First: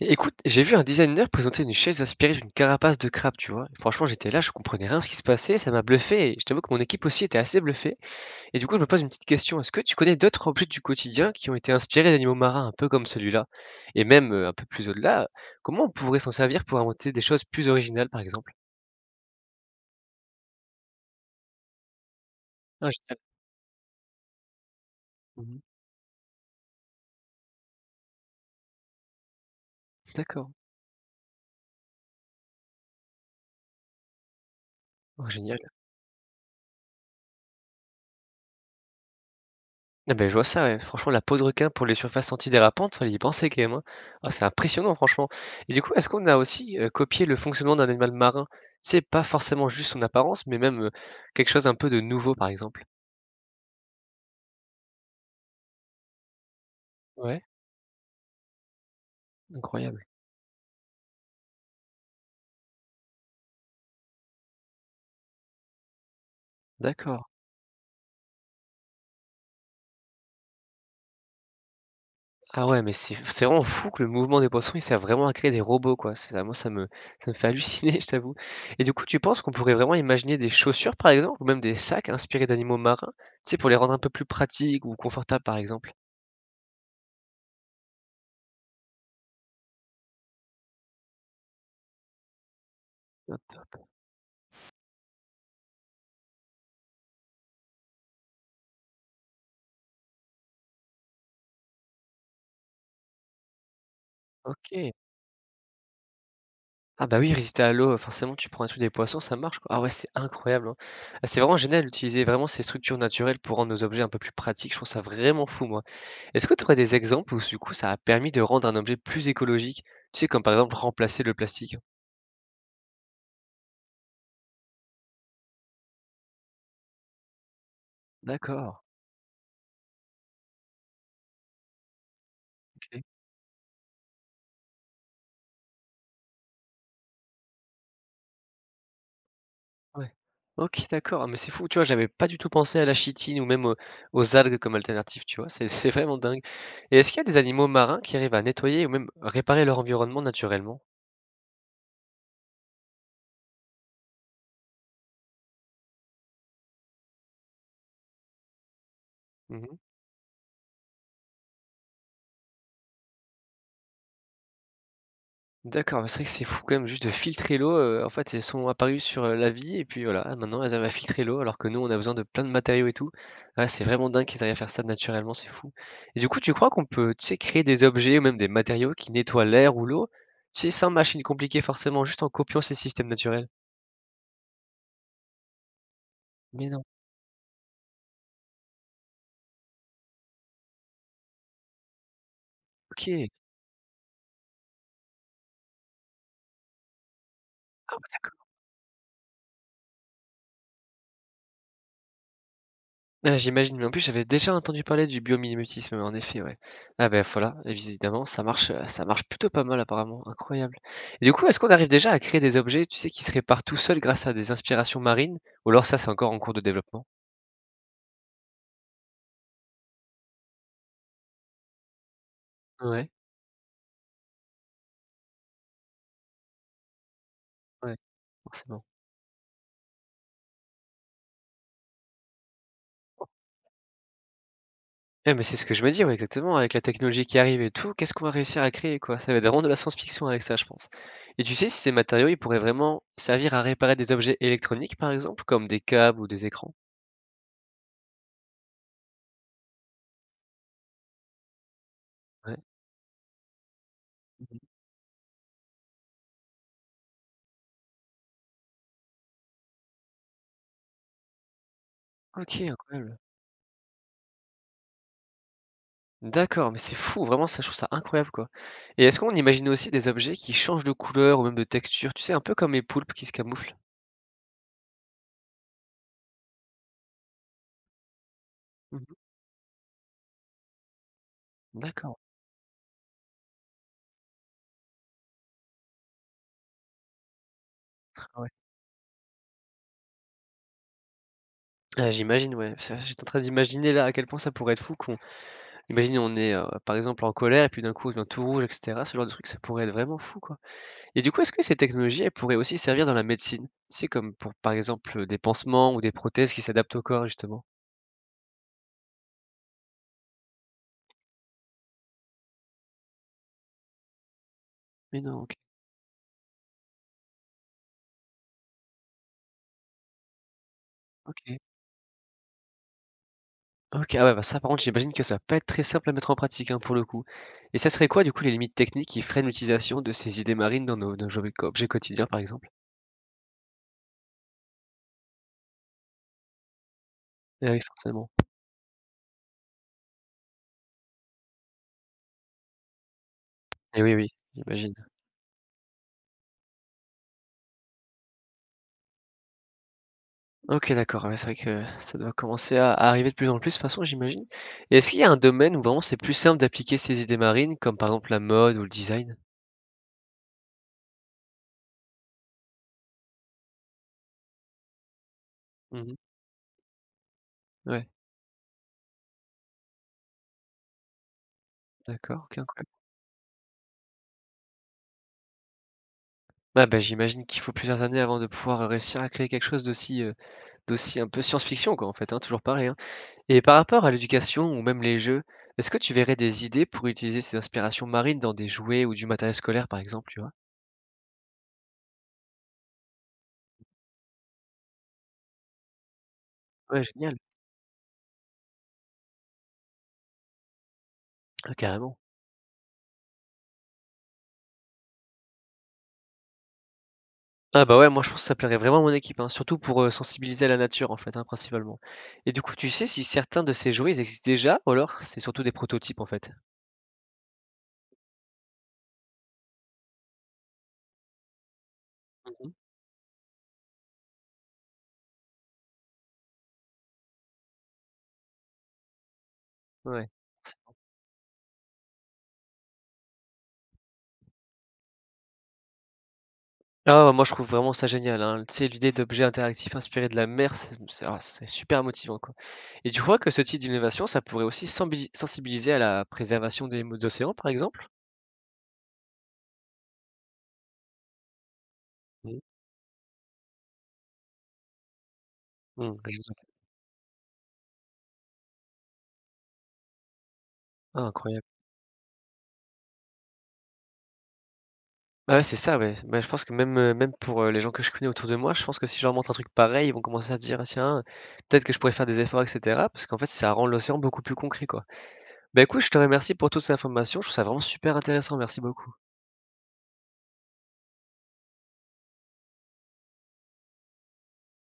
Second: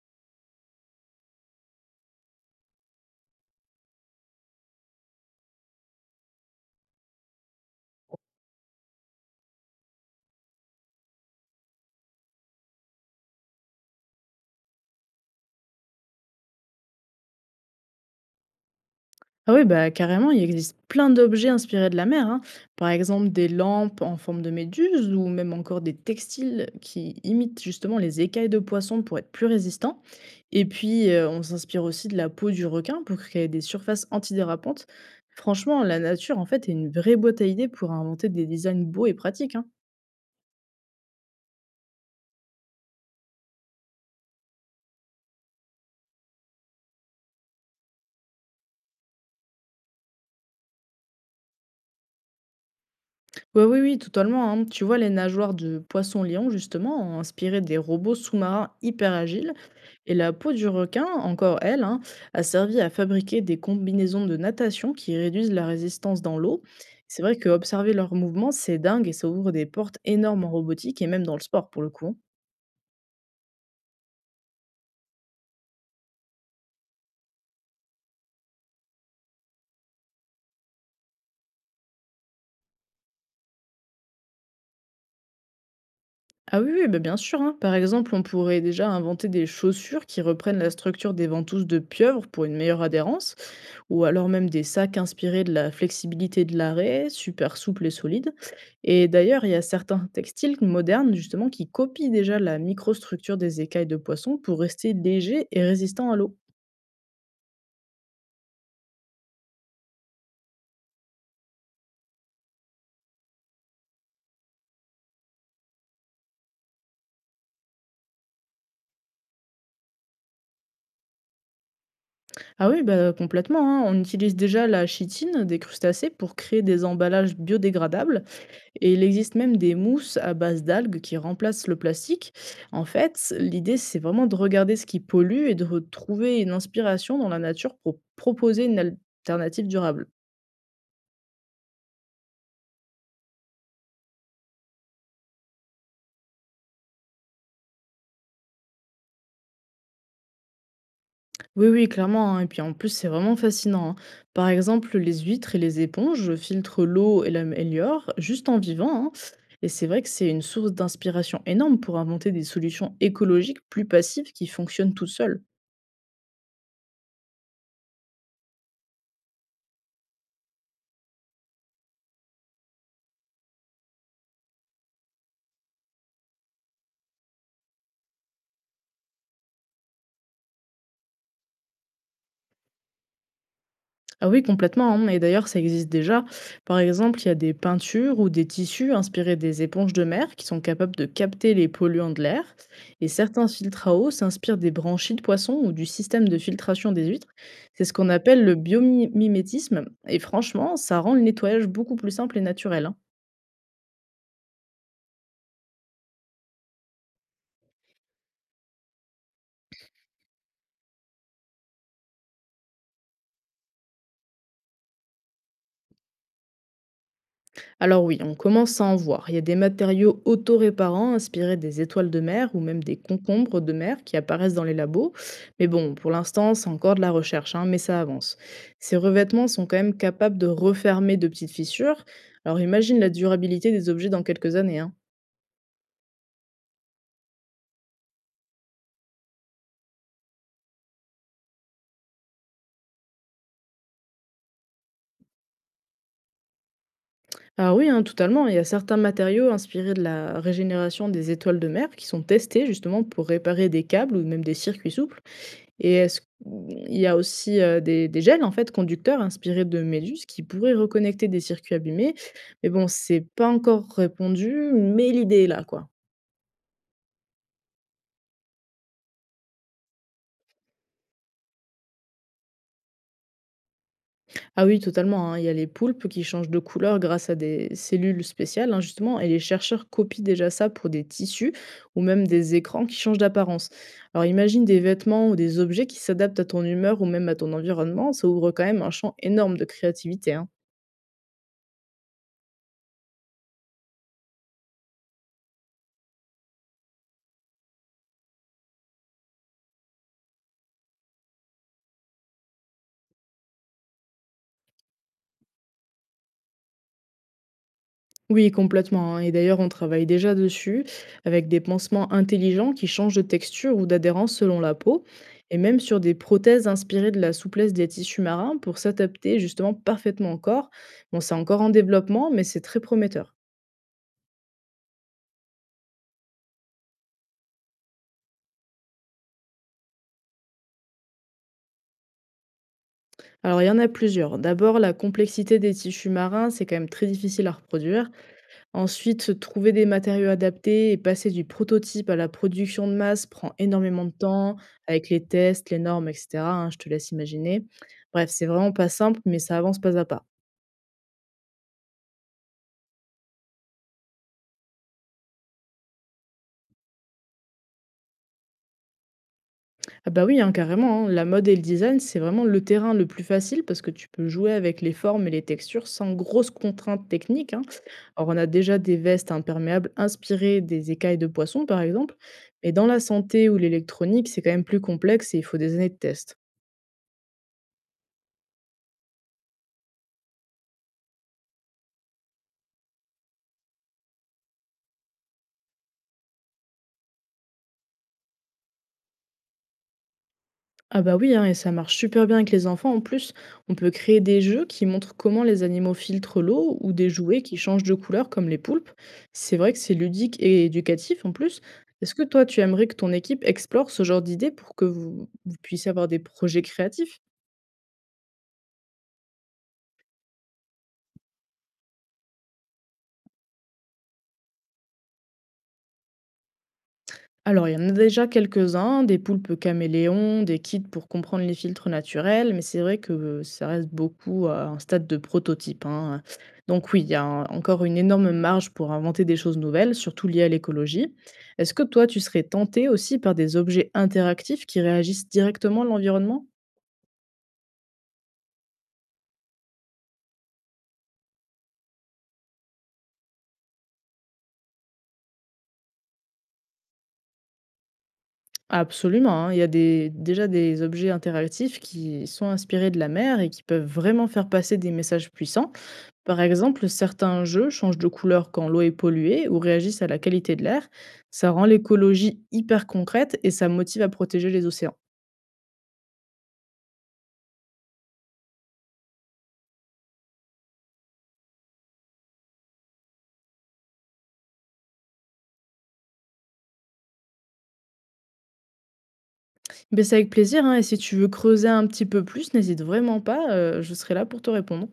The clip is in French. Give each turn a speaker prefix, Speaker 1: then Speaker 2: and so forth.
Speaker 1: É écoute, j'ai vu un designer présenter une chaise inspirée d'une carapace de crabe, tu vois? Et franchement, j'étais là, je comprenais rien à ce qui se passait, ça m'a bluffé et je t'avoue que mon équipe aussi était assez bluffée. Et du coup, je me pose une petite question, est-ce que tu connais d'autres objets du quotidien qui ont été inspirés d'animaux marins, un peu comme celui-là? Et même, un peu plus au-delà, comment on pourrait s'en servir pour inventer des choses plus originales, par exemple?
Speaker 2: Ah oui, bah, carrément, il existe plein d'objets inspirés de la mer, hein. Par
Speaker 1: Ah génial.
Speaker 2: exemple, des lampes en forme de méduse ou même
Speaker 1: Mmh.
Speaker 2: encore des textiles qui imitent justement les écailles de poisson pour être plus résistants.
Speaker 1: D'accord.
Speaker 2: Et puis, on s'inspire aussi de la peau du requin pour créer des surfaces antidérapantes.
Speaker 1: Oh génial.
Speaker 2: Franchement, la nature, en fait, est une vraie boîte à idées pour inventer des designs beaux et pratiques, hein.
Speaker 1: Ah beh, je vois ça, ouais. Franchement, la peau de requin pour les surfaces antidérapantes, fallait y penser quand même, hein. Ah, c'est impressionnant, franchement. Et du coup, est-ce qu'on a aussi, copié le fonctionnement d'un animal marin? C'est pas forcément juste son apparence, mais même, quelque chose un peu de nouveau, par exemple?
Speaker 2: Ouais, oui, oui, totalement, hein. Tu vois, les nageoires de poisson-lion, justement, ont
Speaker 1: Ouais,
Speaker 2: inspiré des robots sous-marins hyper agiles.
Speaker 1: incroyable.
Speaker 2: Et la peau du requin, encore elle, hein, a servi à fabriquer des combinaisons de natation qui réduisent la résistance dans l'eau. C'est
Speaker 1: D'accord.
Speaker 2: vrai que observer leurs mouvements, c'est dingue et ça ouvre des portes énormes en robotique et même dans le sport pour le coup, hein.
Speaker 1: Ah ouais, mais c'est vraiment fou que le mouvement des poissons, il sert vraiment à créer des robots, quoi. C'est moi, ça me fait halluciner, je t'avoue. Et du coup, tu penses qu'on pourrait vraiment imaginer des chaussures, par exemple, ou même des sacs inspirés d'animaux marins? Tu sais, pour les rendre un peu plus pratiques ou confortables, par exemple?
Speaker 2: Ah oui, oui, bah, bien sûr, hein. Par exemple, on pourrait déjà inventer des chaussures qui reprennent la structure des ventouses de pieuvre pour une meilleure adhérence,
Speaker 1: Ah top,
Speaker 2: ou alors même des sacs inspirés de la flexibilité de l'arrêt, super souples et solides. Et d'ailleurs, il y a certains textiles modernes justement qui copient déjà la microstructure des écailles de poisson pour
Speaker 1: OK.
Speaker 2: rester légers et résistants à l'eau.
Speaker 1: Ah bah oui, résister à l'eau, forcément tu prends un truc des poissons, ça marche quoi. Ah ouais, c'est incroyable, hein. Ah c'est vraiment génial d'utiliser vraiment ces structures naturelles pour rendre nos objets un peu plus pratiques, je trouve ça vraiment fou moi. Est-ce que tu aurais des exemples où du coup ça a permis de rendre un objet plus écologique? Tu sais comme par exemple remplacer le plastique?
Speaker 2: Ah oui, bah complètement, hein. On utilise déjà la chitine des crustacés pour créer des emballages biodégradables.
Speaker 1: D'accord,
Speaker 2: Et il existe même des mousses à base d'algues qui remplacent le plastique. En
Speaker 1: OK,
Speaker 2: fait, l'idée, c'est vraiment de regarder ce qui pollue et de retrouver une inspiration dans la nature pour proposer une alternative durable.
Speaker 1: ouais. OK d'accord, ah mais c'est fou, tu vois? J'avais pas du tout pensé à la chitine ou même aux algues comme alternative, tu vois? C'est vraiment dingue et est-ce qu'il y a des animaux marins qui arrivent à nettoyer ou même réparer leur environnement naturellement?
Speaker 2: Oui, oui, clairement, hein. Et puis en plus, c'est vraiment fascinant, hein. Par exemple, les huîtres et les éponges filtrent l'eau et l'améliorent juste en vivant, hein. Et
Speaker 1: Mmh.
Speaker 2: c'est vrai que c'est une source d'inspiration énorme pour inventer des solutions écologiques plus passives qui fonctionnent toutes seules.
Speaker 1: D'accord, mais c'est vrai que c'est fou quand même juste de filtrer l'eau, en fait, elles sont apparues sur, la vie et puis voilà, ah, maintenant elles arrivent à filtrer l'eau alors que nous, on a besoin de plein de matériaux et tout. Ah, c'est vraiment dingue qu'ils arrivent à faire ça naturellement, c'est fou. Et du coup, tu crois qu'on peut, tu sais, créer des objets ou même des matériaux qui nettoient l'air ou l'eau, tu sais, sans machine compliquée forcément, juste en copiant ces systèmes naturels?
Speaker 2: Ah oui, complètement, hein, et d'ailleurs, ça existe déjà.
Speaker 1: Mais
Speaker 2: Par
Speaker 1: non,
Speaker 2: exemple, il y a des peintures ou des tissus inspirés des éponges de mer qui sont capables de capter les polluants de l'air. Et
Speaker 1: OK.
Speaker 2: certains filtres à eau s'inspirent des branchies de poissons ou du système de filtration des huîtres. C'est ce
Speaker 1: Ah ouais,
Speaker 2: qu'on appelle
Speaker 1: d'accord.
Speaker 2: le biomimétisme. Et franchement, ça rend le nettoyage beaucoup plus simple et naturel, hein.
Speaker 1: Ah, j'imagine, mais en plus, j'avais déjà entendu parler du biomimétisme, en effet, ouais. Ah ben voilà, évidemment, ça marche plutôt pas mal apparemment, incroyable. Et du coup, est-ce qu'on arrive déjà à créer des objets, tu sais, qui se réparent tout seuls grâce à des inspirations marines? Ou alors ça, c'est encore en cours de développement?
Speaker 2: Alors oui, on commence à en voir. Il y a des matériaux autoréparants inspirés des étoiles de mer ou même des
Speaker 1: Ouais,
Speaker 2: concombres de mer qui apparaissent dans les labos. Mais bon, pour l'instant, c'est encore de la recherche, hein, mais
Speaker 1: ouais,
Speaker 2: ça avance.
Speaker 1: forcément.
Speaker 2: Ces revêtements sont quand même capables de refermer de petites fissures. Alors imagine la durabilité des objets dans quelques années, hein.
Speaker 1: Eh, mais c'est ce que je me dis, ouais, exactement, avec la technologie qui arrive et tout, qu'est-ce qu'on va réussir à créer, quoi? Ça va être vraiment de la science-fiction avec ça, je pense. Et tu sais si ces matériaux, ils pourraient vraiment servir à réparer des objets électroniques, par exemple, comme des câbles ou des écrans?
Speaker 2: Ah oui, hein, totalement. Il y a certains matériaux inspirés de la régénération des étoiles de mer qui sont
Speaker 1: Ouais.
Speaker 2: testés justement pour réparer des câbles ou même des
Speaker 1: Mmh.
Speaker 2: circuits souples. Et est-ce il y a aussi, des gels, en fait, conducteurs inspirés de méduses qui pourraient reconnecter des circuits abîmés.
Speaker 1: OK,
Speaker 2: Mais bon,
Speaker 1: incroyable.
Speaker 2: c'est pas encore répondu, mais l'idée est là, quoi.
Speaker 1: D'accord, mais c'est fou, vraiment ça, je trouve ça incroyable, quoi. Et est-ce qu'on imagine aussi des objets qui changent de couleur ou même de texture, tu sais, un peu comme les poulpes qui se camouflent?
Speaker 2: Ah oui, totalement, hein, il y a les poulpes qui changent de couleur grâce à des cellules spéciales, hein,
Speaker 1: Mmh.
Speaker 2: justement et les chercheurs copient déjà ça pour des tissus ou
Speaker 1: D'accord,
Speaker 2: même des écrans qui changent d'apparence. Alors imagine des vêtements ou des objets qui s'adaptent à ton humeur ou même à ton environnement, ça
Speaker 1: ah ouais.
Speaker 2: ouvre quand même un champ énorme de créativité, hein.
Speaker 1: Ah j'imagine, ouais, ça j'étais en train d'imaginer là à quel point ça pourrait être fou qu'on imagine on est, par exemple en colère et puis d'un coup on devient tout rouge et cetera, ce genre de truc, ça pourrait être vraiment fou, quoi. Et du coup, est-ce que ces technologies, elles pourraient aussi servir dans la médecine? C'est comme pour, par exemple, des pansements ou des prothèses qui s'adaptent au corps justement?
Speaker 2: Oui, complètement, hein, et d'ailleurs, on travaille déjà dessus avec des pansements intelligents qui changent de texture ou d'adhérence selon la peau,
Speaker 1: Mais non, OK,
Speaker 2: et même sur des prothèses inspirées de la souplesse des tissus marins pour s'adapter justement parfaitement au corps. Bon, c'est
Speaker 1: OK.
Speaker 2: encore en développement, mais c'est très prometteur.
Speaker 1: OK, ah ouais, bah, ça par contre, j'imagine que ça va pas être très simple à mettre en pratique, hein, pour le coup. Et ça serait quoi, du coup, les limites techniques qui freinent l'utilisation de ces idées marines dans nos objets quotidiens, par exemple?
Speaker 2: Alors, il y en a plusieurs. D'abord, la complexité des tissus marins, c'est quand même très difficile à
Speaker 1: Eh oui,
Speaker 2: reproduire.
Speaker 1: forcément.
Speaker 2: Ensuite, trouver des matériaux adaptés et passer du prototype à la production de masse prend
Speaker 1: Eh
Speaker 2: énormément de
Speaker 1: oui, oui,
Speaker 2: temps,
Speaker 1: j'imagine.
Speaker 2: avec les tests, les normes, etc., hein, je te laisse imaginer. Bref, c'est vraiment pas simple, mais ça avance pas à pas.
Speaker 1: OK, d'accord, ouais, c'est vrai que ça doit commencer à arriver de plus en plus, de toute façon, j'imagine. Et est-ce qu'il y a un domaine où vraiment c'est plus simple d'appliquer ces idées marines, comme par exemple la mode ou le design?
Speaker 2: Ah bah oui, hein, carrément, hein, la mode et le design, c'est vraiment le terrain le plus facile parce que tu peux jouer avec les formes et les textures sans
Speaker 1: Mmh.
Speaker 2: grosses contraintes techniques, hein.
Speaker 1: Ouais,
Speaker 2: Alors on a déjà des vestes imperméables inspirées des écailles de poisson, par exemple,
Speaker 1: d'accord, OK,
Speaker 2: mais dans
Speaker 1: incroyable.
Speaker 2: la santé ou l'électronique, c'est quand même plus complexe et il faut des années de tests.
Speaker 1: Ah bah, j'imagine qu'il faut plusieurs années avant de pouvoir, réussir à créer quelque chose d'aussi, d'aussi un peu science-fiction, quoi, en fait, hein, toujours pareil, hein? Et par rapport à l'éducation ou même les jeux, est-ce que tu verrais des idées pour utiliser ces inspirations marines dans des jouets ou du matériel scolaire, par exemple, tu vois?
Speaker 2: Ah bah oui, hein, et ça marche super bien avec les enfants. En plus, on peut créer des jeux qui montrent comment les animaux filtrent l'eau ou
Speaker 1: Ouais,
Speaker 2: des
Speaker 1: génial.
Speaker 2: jouets qui changent de couleur comme les poulpes. C'est vrai que c'est ludique et éducatif en plus.
Speaker 1: Ah,
Speaker 2: Est-ce
Speaker 1: carrément.
Speaker 2: que toi, tu aimerais que ton équipe explore ce genre d'idées pour que vous, vous puissiez avoir des projets créatifs?
Speaker 1: Ah bah ouais, moi je pense que ça plairait vraiment à mon équipe, hein, surtout pour sensibiliser à la nature en fait, hein, principalement. Et du coup, tu sais si certains de ces jouets ils existent déjà ou alors c'est surtout des prototypes en fait?
Speaker 2: Alors, il y en a déjà quelques-uns, des poulpes caméléons, des kits pour comprendre les filtres naturels, mais
Speaker 1: Mhm.
Speaker 2: c'est vrai que ça reste beaucoup à un stade de prototype, hein. Donc oui, il y a encore une énorme marge pour inventer des choses nouvelles, surtout
Speaker 1: Ouais.
Speaker 2: liées à l'écologie. Est-ce que toi, tu serais tenté aussi par des objets interactifs qui réagissent directement à l'environnement?
Speaker 1: Ah, ouais, moi je trouve vraiment ça génial, hein. Tu sais, l'idée d'objets interactifs inspirés de la mer, c'est super motivant, quoi. Et tu crois que ce type d'innovation, ça pourrait aussi sensibiliser à la préservation des maux d'océan, par exemple?
Speaker 2: Absolument, hein. Il y a des, déjà des objets interactifs qui sont
Speaker 1: Mmh.
Speaker 2: inspirés de la mer et qui peuvent vraiment faire passer des messages puissants.
Speaker 1: Mmh,
Speaker 2: Par
Speaker 1: génial.
Speaker 2: exemple, certains jeux changent de couleur quand l'eau est polluée ou réagissent à la qualité de l'air.
Speaker 1: Ah,
Speaker 2: Ça rend
Speaker 1: incroyable.
Speaker 2: l'écologie hyper concrète et ça motive à protéger les océans.
Speaker 1: Ah ouais, c'est ça, ouais. Bah, je pense que même, même pour les gens que je connais autour de moi, je pense que si je leur montre un truc pareil, ils vont commencer à se dire, ah, tiens, peut-être que je pourrais faire des efforts, etc. Parce qu'en fait, ça rend l'océan beaucoup plus concret, quoi. Bah écoute, je te remercie pour toutes ces informations. Je trouve ça vraiment super intéressant. Merci beaucoup.
Speaker 2: Mais c'est avec plaisir, hein, et si tu veux creuser un petit peu plus, n'hésite vraiment pas, je serai là pour te répondre.